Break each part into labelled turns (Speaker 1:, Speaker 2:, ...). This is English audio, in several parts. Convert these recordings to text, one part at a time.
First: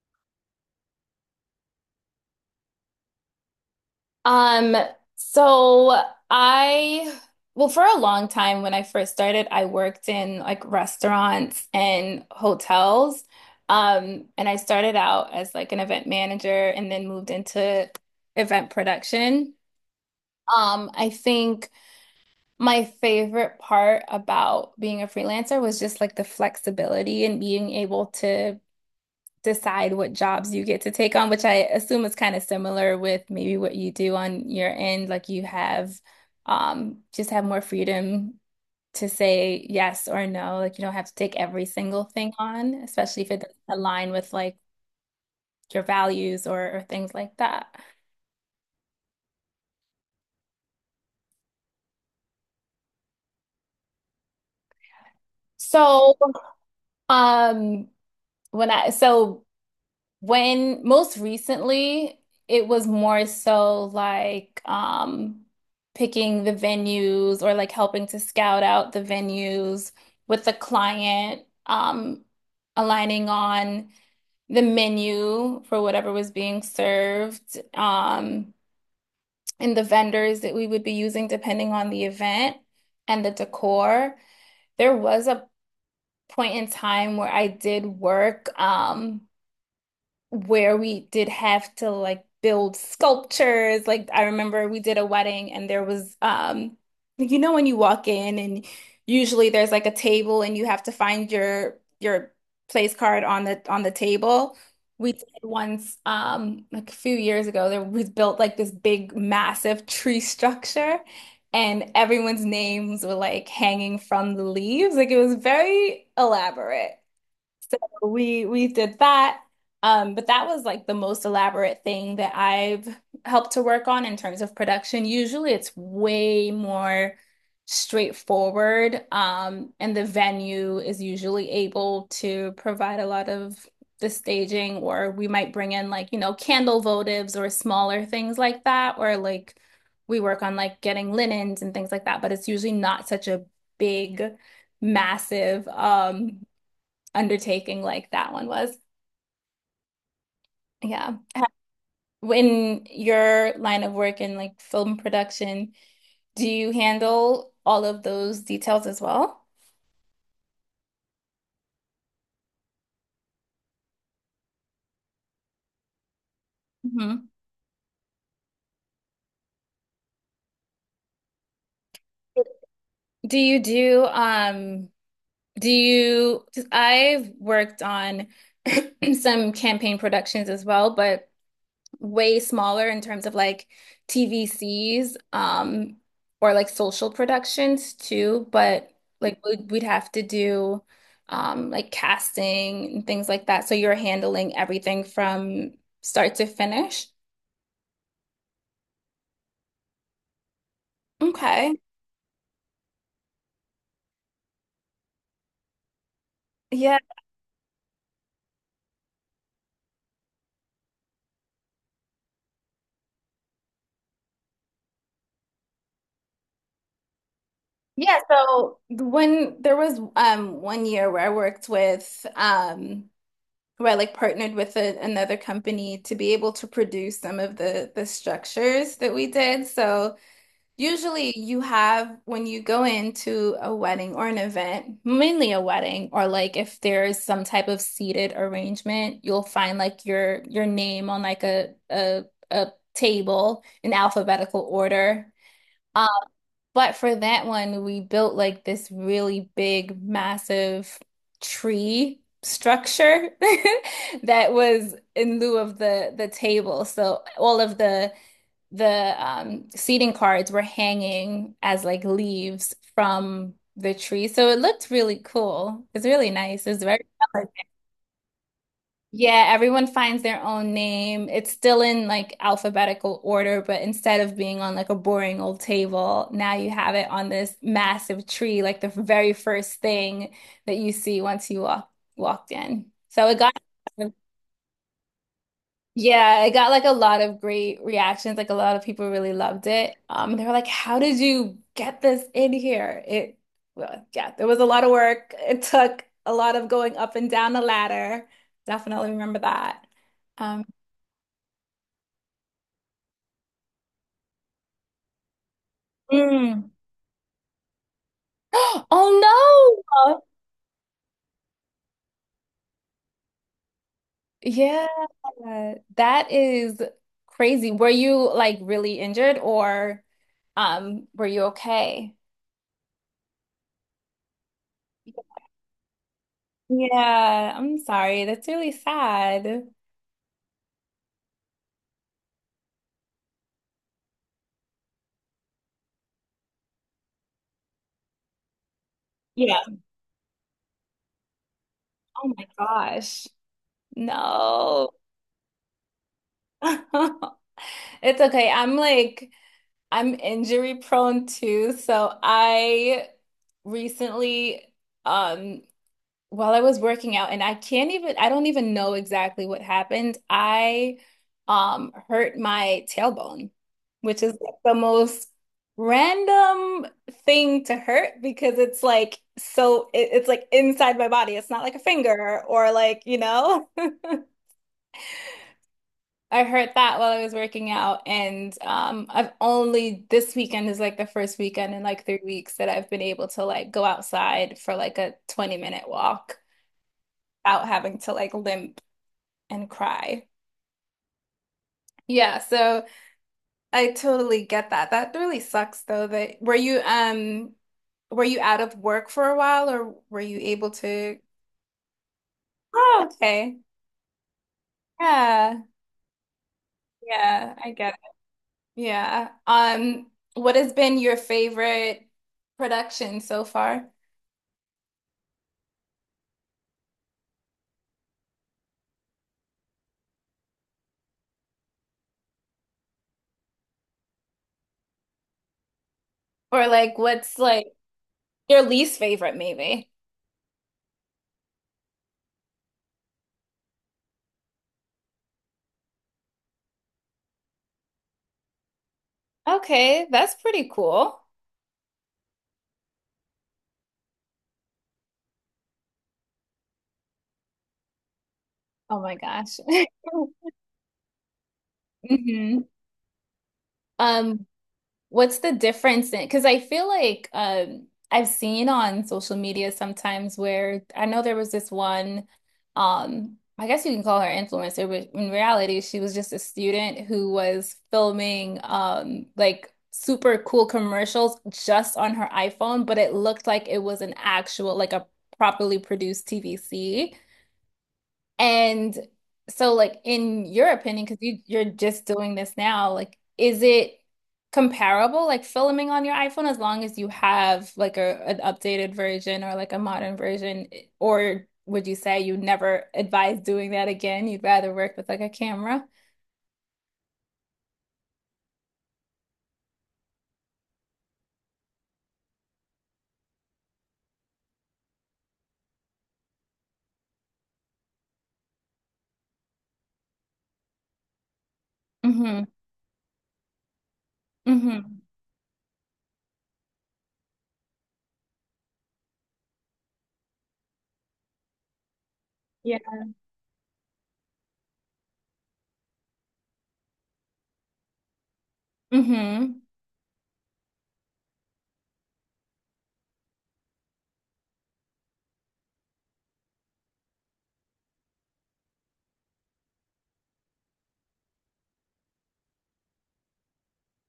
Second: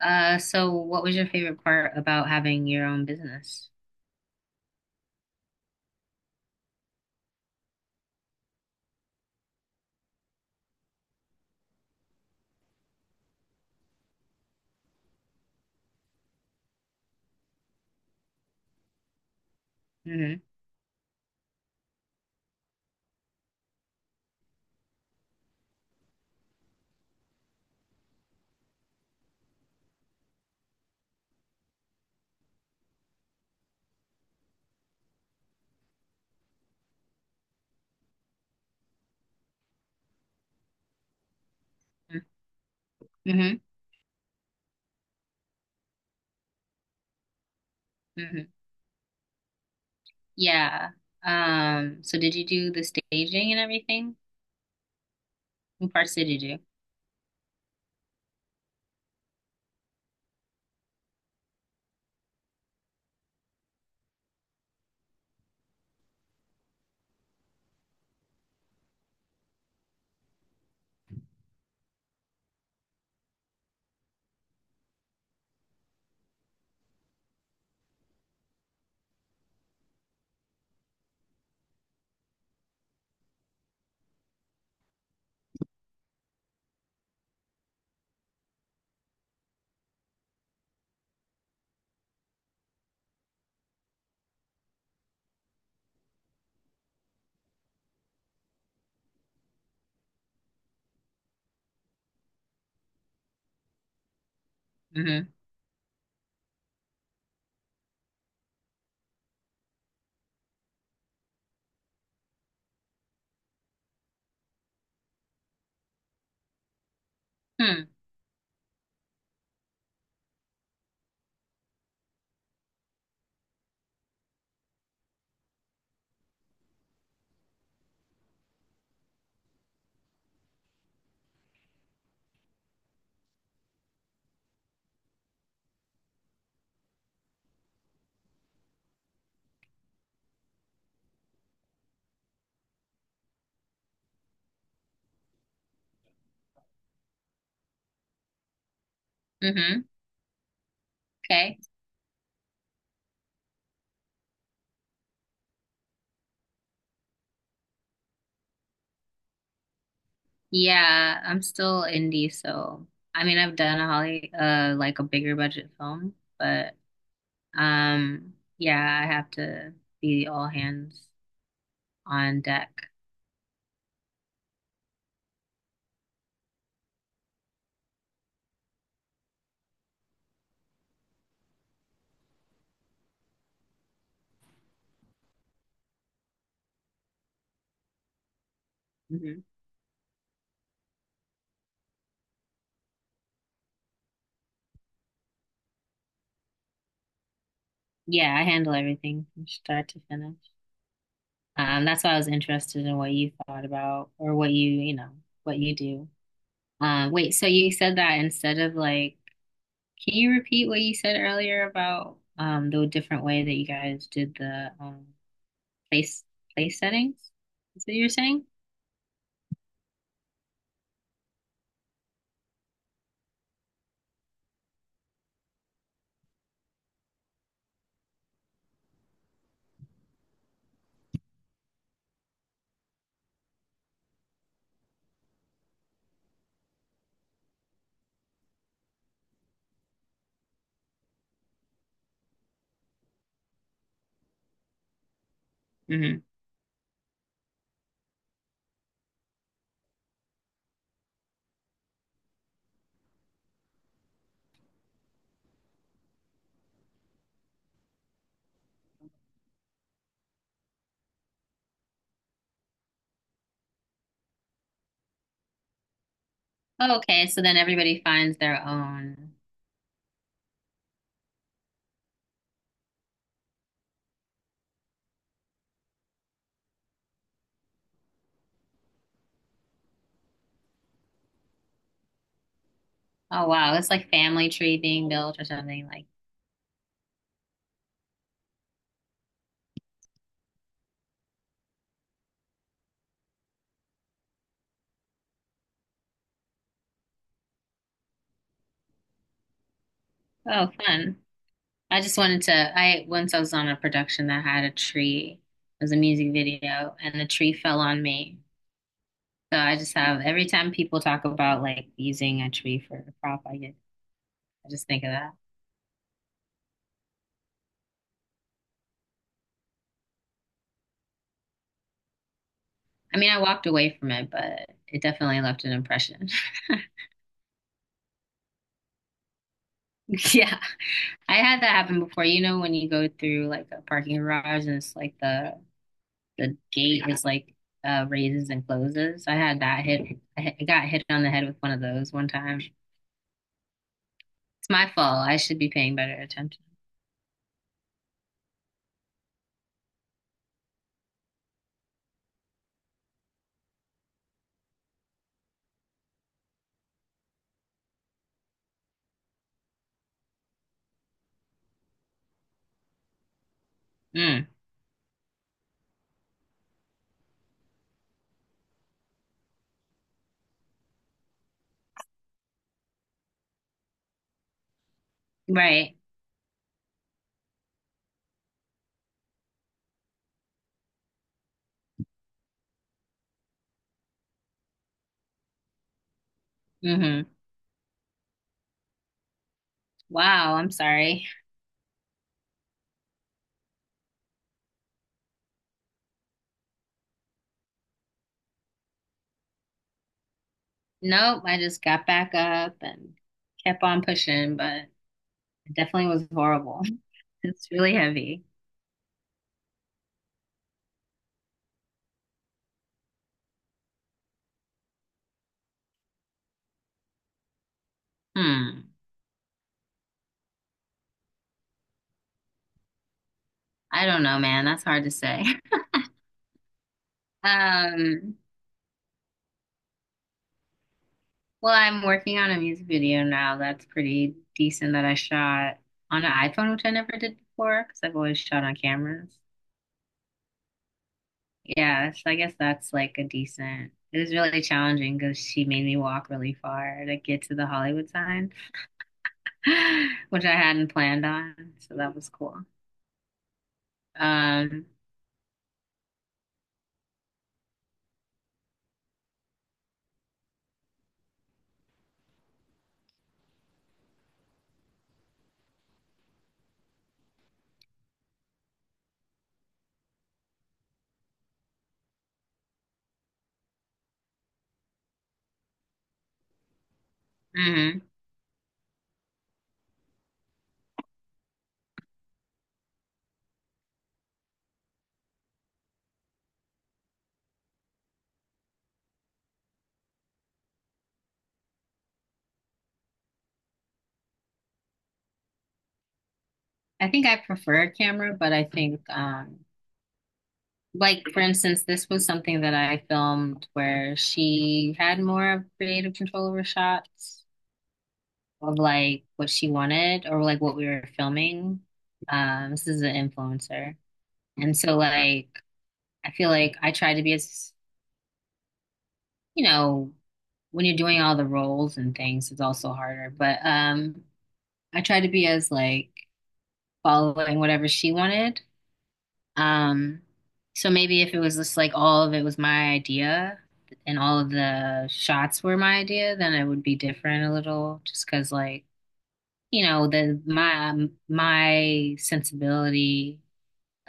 Speaker 1: So what was your favorite part about having your own business?
Speaker 2: Um, so I, well, for a long time when I first started, I worked in like restaurants and hotels. And I started out as like an event manager and then moved into event production.
Speaker 1: Mm-hmm.
Speaker 2: I think my favorite part about being a freelancer was just like the flexibility and being able to decide what jobs you get to take on, which I assume is kind of similar with maybe what you do on your end. Like you have more freedom to say yes or no. Like you don't have to take every single thing on, especially if it doesn't
Speaker 1: Mm-hmm.
Speaker 2: align with like your values or things like that.
Speaker 1: Mm-hmm. Yeah. So did you do the staging and everything? What parts
Speaker 2: So
Speaker 1: did you do?
Speaker 2: um when I so When most recently, it was more so like picking the venues or like helping to scout out the venues with the client, aligning on the menu for whatever was being served, and the vendors that we would be using depending on the event and the decor. There was a point in time where I did work, where we did have to like build sculptures. Like I remember we did a wedding, and there was you know when you walk in, and usually there's like a table and you have to find your place card on the table. We
Speaker 1: Mm-hmm.
Speaker 2: did once like a few years ago there was built like this big massive tree structure, and everyone's names were like hanging from the leaves. Like it was very elaborate
Speaker 1: Hmm.
Speaker 2: we we did that. But that was like the most elaborate thing that I've helped to work on in terms of production. Usually it's way more straightforward. And the venue is usually able to provide a lot of the staging, or we might bring in like, you know, candle votives or smaller things like that, or like we work on like getting linens and things like that, but it's usually not such a big massive undertaking like that one was.
Speaker 1: Mm-hmm.
Speaker 2: Yeah.
Speaker 1: Okay.
Speaker 2: In your line of work in like film production, do you handle all of those details as well?
Speaker 1: Yeah, I'm still indie, so I mean I've done a Holly like a bigger budget film, but
Speaker 2: Hmm.
Speaker 1: yeah, I have to be all hands on deck.
Speaker 2: Do you do um do you 'cause I've worked on some campaign productions as well, but way smaller in terms of like TVCs or like social productions too, but like
Speaker 1: Hmm.
Speaker 2: we'd have to do like casting and things like that. So you're handling everything from start to finish.
Speaker 1: Yeah, I handle everything from start to finish.
Speaker 2: Okay.
Speaker 1: That's why I was interested in what you thought about or what you do.
Speaker 2: Yeah.
Speaker 1: Wait, so you said that instead of like, can you repeat what you said earlier about the different way that you guys did the place place settings? Is what you were
Speaker 2: Yeah,
Speaker 1: saying?
Speaker 2: so when there was one year where I worked with where I like partnered with another company to be able to produce some of the structures that we did. So usually, you have when you go into a wedding or an event, mainly a wedding, or like if there's some type of seated arrangement, you'll find like your name on like a table in alphabetical order. Um,
Speaker 1: Mm-hmm.
Speaker 2: but for that one, we built like this really big, massive tree structure that was in lieu of the table. So all of the seating cards were hanging as like leaves from the tree. So it looked really cool. It's really nice. It's
Speaker 1: Oh,
Speaker 2: very,
Speaker 1: okay, so then everybody finds their own.
Speaker 2: yeah, everyone finds their own name. It's still in like alphabetical order, but instead of being on like a boring old table, now you have it on this massive tree, like the very first thing that you see once you walked in. So it
Speaker 1: Oh
Speaker 2: got
Speaker 1: wow, it's like family tree being built or something like.
Speaker 2: Yeah, it got like a lot of great reactions. Like a lot of people really loved it. They were like, "How did you get this in here?" Well, yeah, there was a lot of work. It took a lot of going up and down the ladder. Definitely remember that. Um,
Speaker 1: Oh, fun. I just wanted to. I was on a production that had a tree. It was a music
Speaker 2: Mm.
Speaker 1: video, and the tree fell on me. So I
Speaker 2: Oh
Speaker 1: just have
Speaker 2: no!
Speaker 1: every time people talk about like using a tree for a prop, I
Speaker 2: Yeah,
Speaker 1: just think of that.
Speaker 2: that is crazy. Were you like really injured or were you okay?
Speaker 1: I mean, I walked away from it, but it definitely left an impression.
Speaker 2: Yeah, I'm sorry. That's really sad.
Speaker 1: Yeah. I had that happen before. You know, when you go through like a parking garage, and it's like the gate is like raises and closes. I
Speaker 2: Yeah.
Speaker 1: had that hit- I got hit on the head with one of those one
Speaker 2: Oh my
Speaker 1: time. It's
Speaker 2: gosh. No.
Speaker 1: my fault. I should be paying better attention.
Speaker 2: It's okay. I'm like, I'm injury prone too. So I recently, um, while I was working out, and I don't even know exactly what happened. I hurt my tailbone, which is
Speaker 1: Mm.
Speaker 2: like the most random thing to hurt because it's like it's like inside my body. It's not like a finger or like.
Speaker 1: Right.
Speaker 2: I heard that while I was working out, and I've only this weekend is like the first weekend in like 3 weeks that I've been able to like go outside for like a 20-minute walk
Speaker 1: Mm-hmm.
Speaker 2: without having to like limp and cry.
Speaker 1: Wow, I'm sorry.
Speaker 2: Yeah, so I totally get that. That really sucks though that were you out of work for a while or were you able to?
Speaker 1: Nope, I just got back up
Speaker 2: Oh,
Speaker 1: and
Speaker 2: okay.
Speaker 1: kept on pushing, but
Speaker 2: Yeah.
Speaker 1: it definitely was horrible.
Speaker 2: Yeah,
Speaker 1: It's
Speaker 2: I
Speaker 1: really
Speaker 2: get it.
Speaker 1: heavy.
Speaker 2: Yeah. What has been your favorite production so far?
Speaker 1: Hmm. I don't know, man. That's hard to say.
Speaker 2: Or like what's like
Speaker 1: Um,
Speaker 2: your least favorite maybe?
Speaker 1: well, I'm working on a music video now that's pretty decent that I shot on an iPhone, which I never did before because I've always shot on cameras.
Speaker 2: Okay, that's pretty cool.
Speaker 1: Yeah, so I guess that's like a decent. It was really challenging because she made me walk really far to get to the Hollywood sign,
Speaker 2: Oh my gosh.
Speaker 1: which I hadn't planned on. So that was
Speaker 2: Hmm.
Speaker 1: cool.
Speaker 2: Um,
Speaker 1: Um,
Speaker 2: What's the difference in? Because I feel like I've seen on social media sometimes where I know there was this one, I guess you can call her influencer, but in reality, she was just a student who was filming like super cool commercials just on her iPhone, but it looked like it was an actual, like a properly produced TVC.
Speaker 1: mhm.
Speaker 2: And so, like, in your opinion, because you're just doing this now, like, is it comparable, like filming on your iPhone, as long as you have like a an updated version or like a modern version, or would you say you never advise doing that again? You'd rather work with like a camera?
Speaker 1: I think I prefer camera, but I think, like, for instance, this was something that I filmed where she had more of creative control over shots of like what she wanted or like what we were filming.
Speaker 2: Mm-hmm.
Speaker 1: This is an influencer, and so
Speaker 2: Mm-hmm.
Speaker 1: like, I feel like I tried to be as, you know, when you're doing all the roles and things, it's
Speaker 2: Yeah.
Speaker 1: also harder. But I tried to be as like following whatever she wanted.
Speaker 2: Mm-hmm.
Speaker 1: Um, so maybe if it was just like all of it was my idea and all of the shots were my idea, then it would be different a little just 'cause like, you know, the my my sensibility,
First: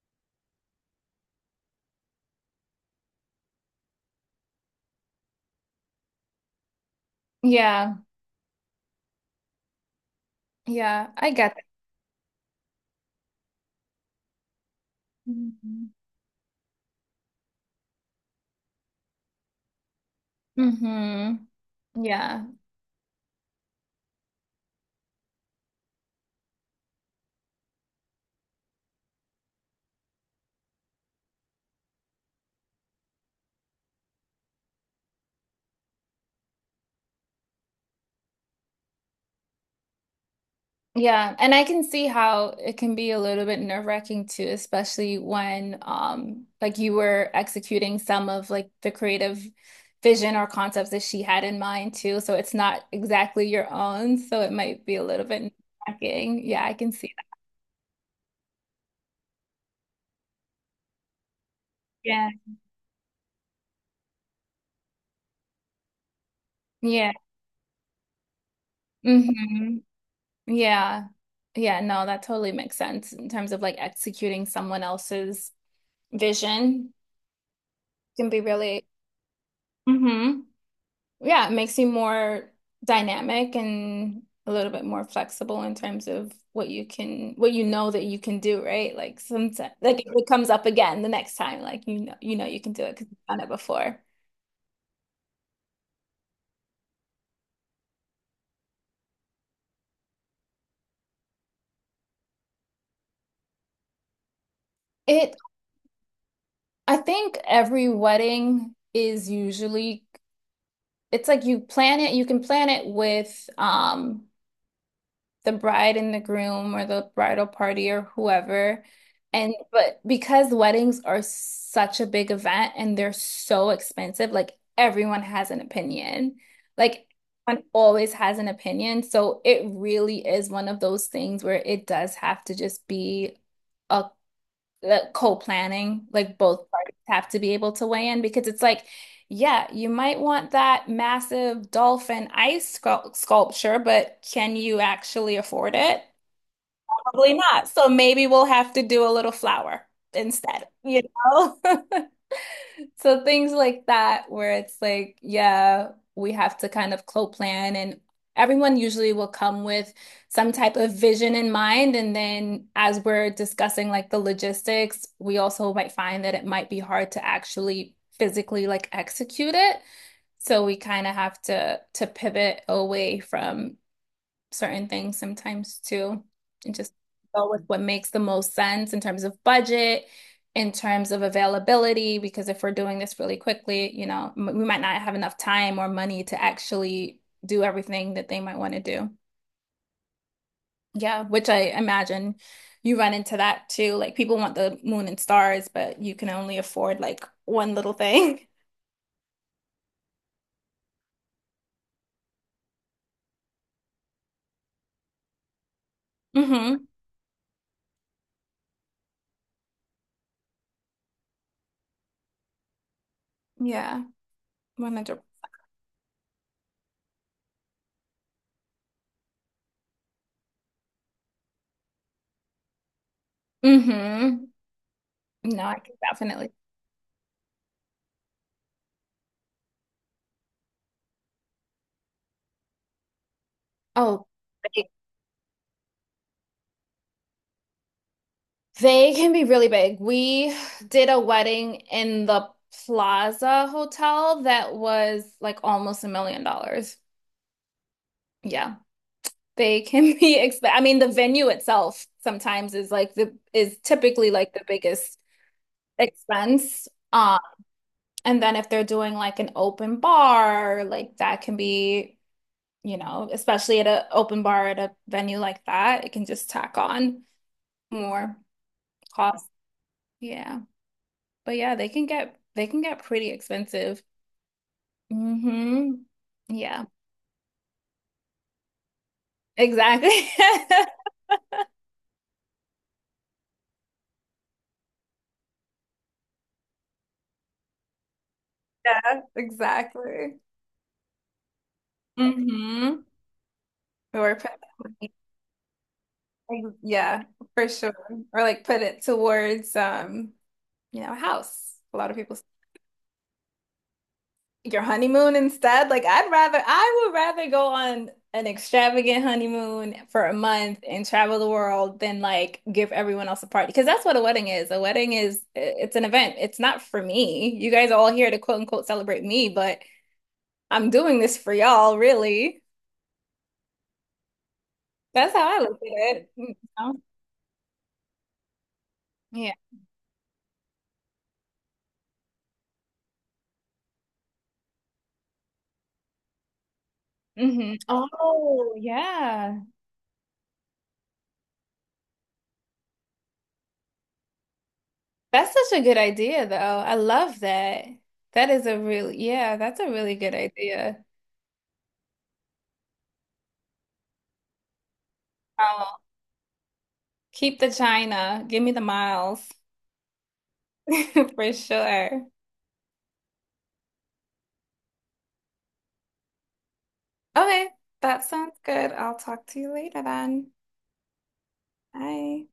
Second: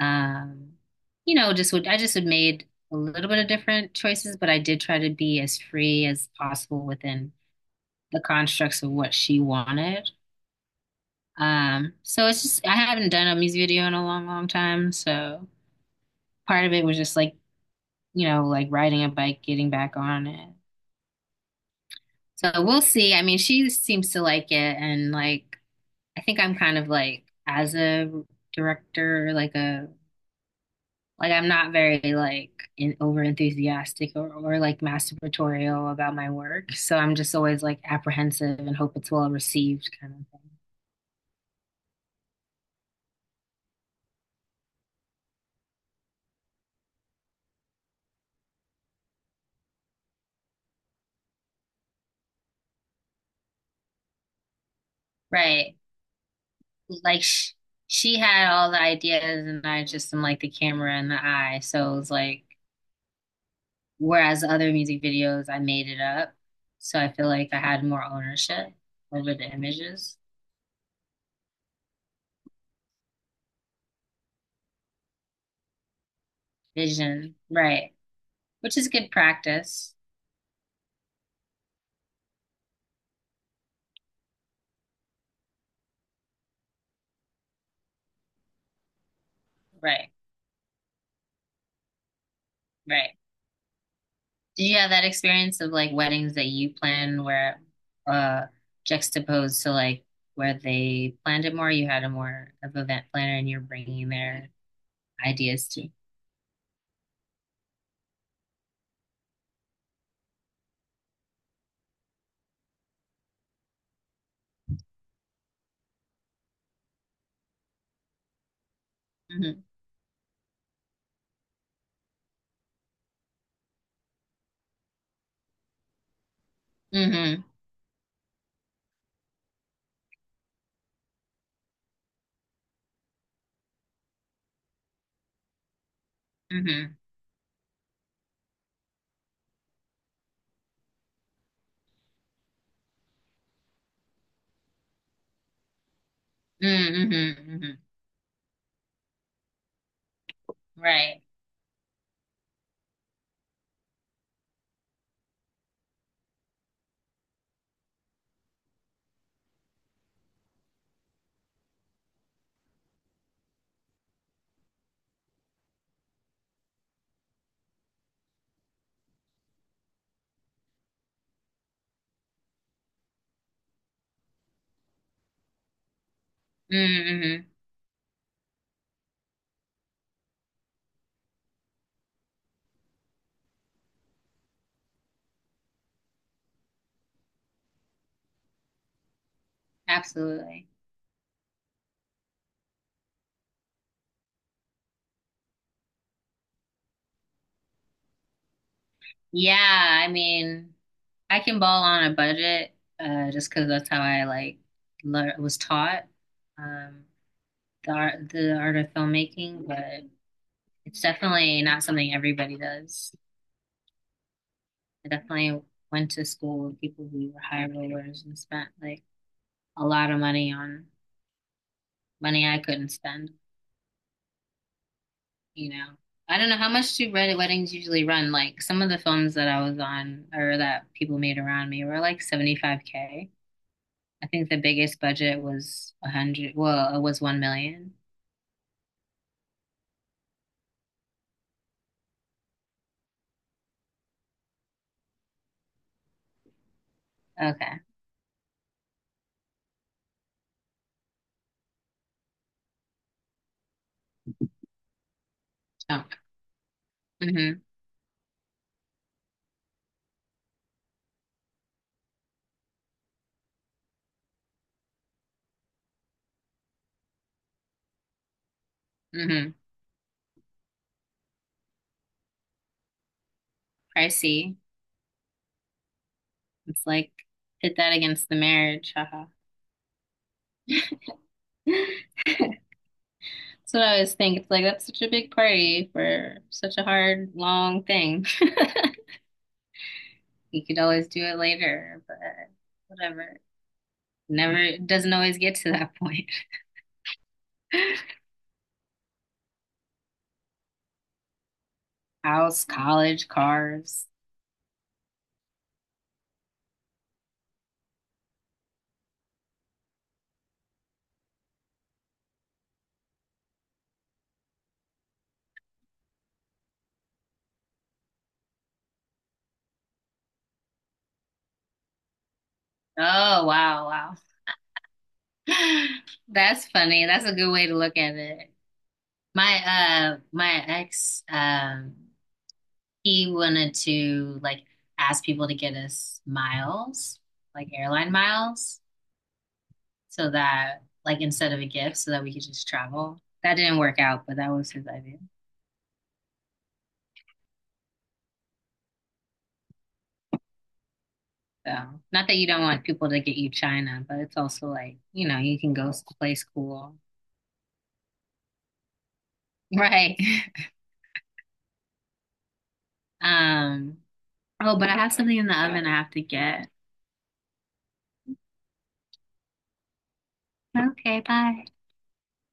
Speaker 1: um just would I just would made a little bit of different choices, but I did try to be as free as possible within
Speaker 2: Yeah.
Speaker 1: the constructs of what she wanted.
Speaker 2: Yeah. I get that.
Speaker 1: So it's just I haven't done a music video in a long, long time, so
Speaker 2: Mm-hmm.
Speaker 1: part of it was just like, like riding a bike, getting back on it.
Speaker 2: Mm-hmm. Yeah.
Speaker 1: So we'll see. I mean, she seems to like it, and like, I think I'm kind of like, as a director, like, a like I'm not very like over enthusiastic, or like masturbatorial about my work. So I'm just always like apprehensive and hope it's well received, kind of thing.
Speaker 2: Yeah, and I can see how it can be a little bit nerve-wracking too, especially when like you were executing some of like the creative vision or concepts that she had in mind too. So it's not exactly your own, so it might be a little bit
Speaker 1: Right.
Speaker 2: nerve-wracking. Yeah, I can see
Speaker 1: Like,
Speaker 2: that.
Speaker 1: sh she had all the ideas, and I just am like the camera and the eye. So it was
Speaker 2: Yeah.
Speaker 1: like, whereas other music videos, I made it up. So
Speaker 2: Yeah.
Speaker 1: I feel like I had more ownership over the
Speaker 2: Hmm.
Speaker 1: images,
Speaker 2: Yeah. Yeah, no, that totally makes sense in terms of like executing someone else's vision
Speaker 1: vision, right?
Speaker 2: can be
Speaker 1: Which
Speaker 2: really.
Speaker 1: is good practice.
Speaker 2: hmm yeah, it makes you more dynamic and a little bit more flexible in terms of what you know that you can do, right? Like sometimes, like
Speaker 1: Right,
Speaker 2: if it comes up again the next time, you know you can do it because
Speaker 1: right.
Speaker 2: you've done it before.
Speaker 1: Did you have that experience of like weddings that you plan where uh juxtaposed to like where they planned it more, you had a more of event planner and you're bringing their
Speaker 2: It,
Speaker 1: ideas to.
Speaker 2: I think every wedding is usually, it's like you plan it, you can plan it with the bride and the groom or the bridal party or whoever. And
Speaker 1: Mm-hmm.
Speaker 2: but because weddings are such a big event and they're so expensive, like everyone has an opinion. Like
Speaker 1: Mm-hmm.
Speaker 2: everyone always has an opinion. So it really is one of those things where it does have to just be a the co-planning, like both
Speaker 1: Mm-hmm.
Speaker 2: parties have to be able to weigh in because it's like, yeah, you might want that massive dolphin ice sculpture, but can you actually afford it?
Speaker 1: Mm-hmm.
Speaker 2: Probably
Speaker 1: Mm-hmm.
Speaker 2: not.
Speaker 1: Mm-hmm.
Speaker 2: So maybe we'll have to do a little flower instead, you
Speaker 1: Right.
Speaker 2: know? So things like that, where it's like, yeah, we have to kind of co-plan, and everyone usually will come with some type of vision in mind. And then as we're discussing like the logistics, we also might find that it might be hard to actually physically like execute it. So we kind of have to pivot away from certain things sometimes too, and just
Speaker 1: Mm-hmm.
Speaker 2: go with what makes the most sense in terms of budget, in terms of availability, because if we're doing this really quickly, we might not have enough time or money to actually do everything that they might want to do.
Speaker 1: Absolutely.
Speaker 2: Yeah, which I imagine you run into that too. Like people want the moon and stars, but you can only afford like one little thing.
Speaker 1: Yeah, I mean, I can ball on a budget, just because that's how I like lear was taught,
Speaker 2: Mm-hmm.
Speaker 1: um, the art of filmmaking. But it's definitely not something everybody does.
Speaker 2: Yeah,
Speaker 1: I
Speaker 2: 100.
Speaker 1: definitely went to school with people who were high rollers and spent like a lot of money on money I couldn't spend.
Speaker 2: Mm-hmm. No,
Speaker 1: You
Speaker 2: I
Speaker 1: know,
Speaker 2: can
Speaker 1: I don't
Speaker 2: definitely.
Speaker 1: know how much do red weddings usually run. Like some of the films that I was on or that people made around me were like 75K.
Speaker 2: Oh,
Speaker 1: I think the biggest budget was 100. Well, it was 1 million.
Speaker 2: They can be really big. We did a wedding in the Plaza Hotel that was like almost $1 million.
Speaker 1: Okay.
Speaker 2: Yeah, they can be expensive. I mean, the venue itself sometimes is like the is typically like the biggest
Speaker 1: Chunk.
Speaker 2: expense. Um,
Speaker 1: Mm-hmm.
Speaker 2: and then if they're doing like an open bar, like that can be, especially at an open bar at a venue like that, it can just tack on more cost.
Speaker 1: Mm-hmm.
Speaker 2: Yeah. But yeah, they can get pretty expensive.
Speaker 1: Pricey.
Speaker 2: Hmm. Yeah,
Speaker 1: It's like hit that against the marriage. Haha.
Speaker 2: exactly.
Speaker 1: That's what I always think. It's like, that's such a big party for such a hard, long thing.
Speaker 2: Yeah, exactly.
Speaker 1: You could always do it later, but
Speaker 2: Hmm.
Speaker 1: whatever.
Speaker 2: Or put
Speaker 1: Never It
Speaker 2: Ex-
Speaker 1: doesn't always get to that point.
Speaker 2: yeah, for sure. Or like put it towards a house. A lot of people
Speaker 1: House, college, cars.
Speaker 2: Your honeymoon instead? Like I would rather go on an extravagant honeymoon for a month and travel the world than like give everyone else a party because that's what a wedding is. A wedding is it's an event. It's not for me. You guys are all here to quote unquote celebrate me, but I'm doing this for y'all, really.
Speaker 1: Oh wow, wow.
Speaker 2: That's how I look at it. You
Speaker 1: That's
Speaker 2: know?
Speaker 1: funny. That's a good way to look at it.
Speaker 2: Yeah.
Speaker 1: My my ex he wanted to like ask people to get us miles, like
Speaker 2: Hmm.
Speaker 1: airline
Speaker 2: Oh,
Speaker 1: miles,
Speaker 2: yeah.
Speaker 1: so that like instead of a gift so that we could just travel. That didn't work out, but that was his idea.
Speaker 2: That's such a good idea though. I love that. Yeah, that's a really good idea.
Speaker 1: So, not that you don't want people to get you China, but it's also like, you can
Speaker 2: Um,
Speaker 1: go someplace cool.
Speaker 2: Keep the China. Give me the miles
Speaker 1: Right.
Speaker 2: for sure.
Speaker 1: Um, oh, but I have something in the oven I have to get.
Speaker 2: Okay, that sounds good. I'll talk to you later then.
Speaker 1: Okay, bye.
Speaker 2: Bye.